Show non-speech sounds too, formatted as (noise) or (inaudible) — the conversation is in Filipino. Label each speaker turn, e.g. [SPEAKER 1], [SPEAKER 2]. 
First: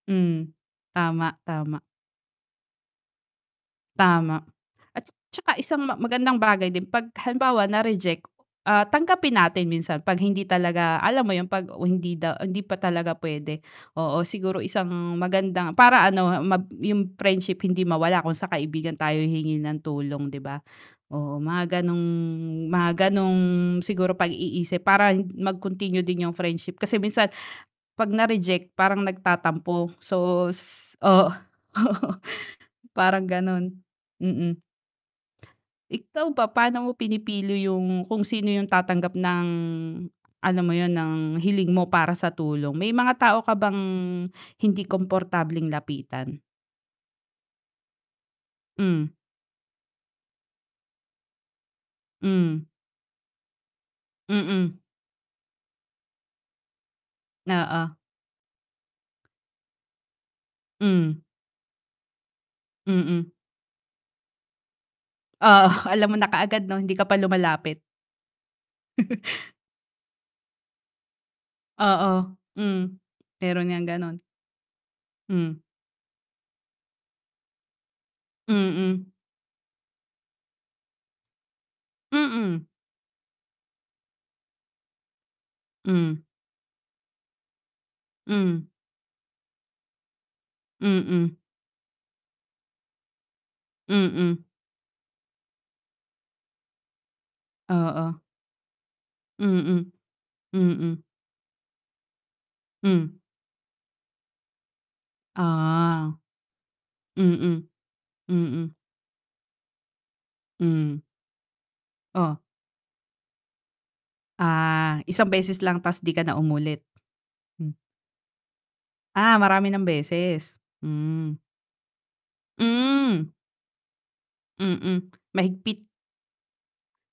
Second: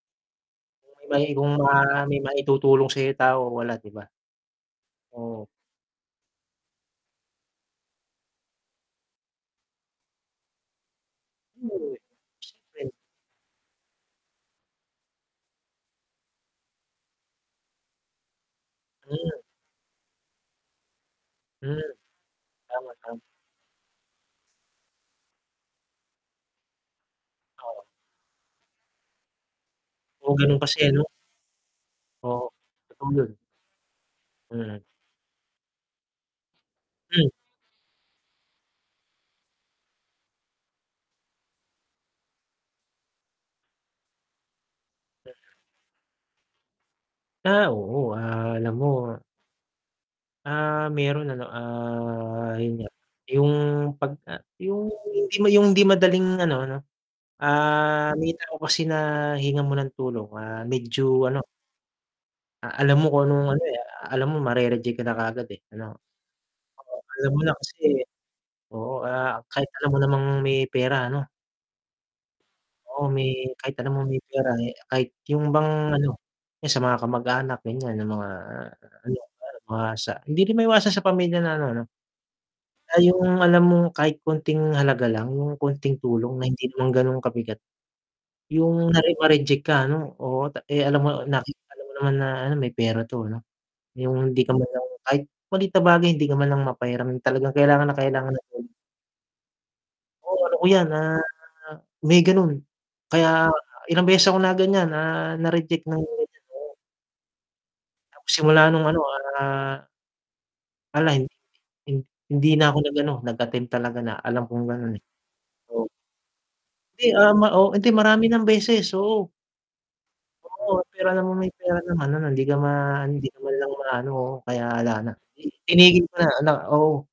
[SPEAKER 1] Mm,
[SPEAKER 2] Eh, may
[SPEAKER 1] tama,
[SPEAKER 2] kung
[SPEAKER 1] tama.
[SPEAKER 2] ma maitutulong sa'yo tao wala 'di ba?
[SPEAKER 1] Tama. At
[SPEAKER 2] Oo.
[SPEAKER 1] 'tsaka isang ma magandang bagay din 'pag halimbawa na-reject, ah, tanggapin natin minsan 'pag hindi talaga alam mo 'yun, 'pag hindi daw hindi pa
[SPEAKER 2] (unintelligible)
[SPEAKER 1] talaga puwede, oo siguro isang magandang para ano mab 'yung friendship hindi mawala kung sa kaibigan tayo
[SPEAKER 2] Hmm.
[SPEAKER 1] hihingi ng tulong 'di ba? Oo
[SPEAKER 2] Mm.
[SPEAKER 1] mga gano'ng mga
[SPEAKER 2] Tama, tama.
[SPEAKER 1] gano'ng siguro pag-iisip para mag-continue din 'yung friendship, kasi minsan,
[SPEAKER 2] Oo.
[SPEAKER 1] 'pag na-reject, parang nagtatampo
[SPEAKER 2] Puro
[SPEAKER 1] so
[SPEAKER 2] ganun kasi
[SPEAKER 1] s
[SPEAKER 2] ano?
[SPEAKER 1] oo, oo
[SPEAKER 2] Oo, totoo
[SPEAKER 1] parang
[SPEAKER 2] 'yun.
[SPEAKER 1] ganun, mm.
[SPEAKER 2] Mm.
[SPEAKER 1] Ikaw ba, paano mo
[SPEAKER 2] Hmm.
[SPEAKER 1] pinipili 'yung kung sino 'yung tatanggap ng ano, alam mo 'yun ng hiling mo para sa tulong? May mga tao ka bang hindi komportableng lapitan?
[SPEAKER 2] Ah, oo, ah, alam
[SPEAKER 1] Hmm.
[SPEAKER 2] mo ah, meron ano, ah,
[SPEAKER 1] Hmm.
[SPEAKER 2] 'yun nga, 'yung 'pagka
[SPEAKER 1] Mm.
[SPEAKER 2] 'yung hindi ma 'yung hindi madaling ano ano
[SPEAKER 1] Oo.
[SPEAKER 2] ah, may tao kasi na hingan mo ng tulong, ah,
[SPEAKER 1] Hmm.
[SPEAKER 2] medyo ano ah, alam mo kung
[SPEAKER 1] Mm.
[SPEAKER 2] anong ano, eh, ah, alam mo mare-reject ka na kaagad, eh,
[SPEAKER 1] Oo
[SPEAKER 2] ano.
[SPEAKER 1] alam mo na kaagad 'no? Hindi
[SPEAKER 2] Oo,
[SPEAKER 1] ka pa
[SPEAKER 2] alam mo na
[SPEAKER 1] lumalapit.
[SPEAKER 2] kasi oo, ah,
[SPEAKER 1] (chuckles)
[SPEAKER 2] kahit alam mo namang may pera ano
[SPEAKER 1] Oo, hmm.
[SPEAKER 2] Oo may
[SPEAKER 1] Meron
[SPEAKER 2] kahit
[SPEAKER 1] ngang
[SPEAKER 2] alam mo
[SPEAKER 1] ganun.
[SPEAKER 2] may pera, eh, kahit 'yung
[SPEAKER 1] Hmm.
[SPEAKER 2] bang ano, 'yan sa mga kamag-anak ganiyan 'yung mga,
[SPEAKER 1] Mm.
[SPEAKER 2] ano kunyari mga sa hindi rin maiwasan sa pamilya na ano 'no?
[SPEAKER 1] Mm.
[SPEAKER 2] Ay 'yung alam mong kahit konting halaga lang, 'yung konting
[SPEAKER 1] Hmm.
[SPEAKER 2] tulong na hindi naman ganun kabigat.
[SPEAKER 1] Hmm.
[SPEAKER 2] 'Yung kunwari na-reject ka ano, oo eh, alam mo
[SPEAKER 1] Mm.
[SPEAKER 2] nakita mo naman na ano may pera 'to ano, 'yung hindi
[SPEAKER 1] Mm.
[SPEAKER 2] ka man lang kahit maliit na bagay hindi ka man lang mapahiram talagang kailangan na
[SPEAKER 1] Oo.
[SPEAKER 2] kailangan agad.
[SPEAKER 1] Mm.
[SPEAKER 2] Oo, ano ko 'yan,
[SPEAKER 1] Mm.
[SPEAKER 2] ah, may ganun.
[SPEAKER 1] Hmm.
[SPEAKER 2] Kaya ilang beses ako na ganiyan na na-reject nang
[SPEAKER 1] Ah.
[SPEAKER 2] ganiyan, oo.
[SPEAKER 1] Mm.
[SPEAKER 2] Tapos simula
[SPEAKER 1] Mm.
[SPEAKER 2] nung ano, ah
[SPEAKER 1] Hmm.
[SPEAKER 2] wala, hin
[SPEAKER 1] Oh.
[SPEAKER 2] hindi na ako nag ano, nag-attempt talaga na alam kong ganun
[SPEAKER 1] Ah,
[SPEAKER 2] eh.
[SPEAKER 1] isang beses lang
[SPEAKER 2] Oo.
[SPEAKER 1] ta's 'di ka na umulit?
[SPEAKER 2] 'Di, um, ah, o
[SPEAKER 1] Hmm.
[SPEAKER 2] hindi marami ng beses, oo.
[SPEAKER 1] Ah, marami ng beses?
[SPEAKER 2] Oo pera naman
[SPEAKER 1] Hmm.
[SPEAKER 2] may pera naman, ano hindi ka ma hindi
[SPEAKER 1] Hmm.
[SPEAKER 2] ka naman lang ma-ano, oo, kaya wala
[SPEAKER 1] Mm,
[SPEAKER 2] na,
[SPEAKER 1] mahigpit.
[SPEAKER 2] tinigil ko na na oo.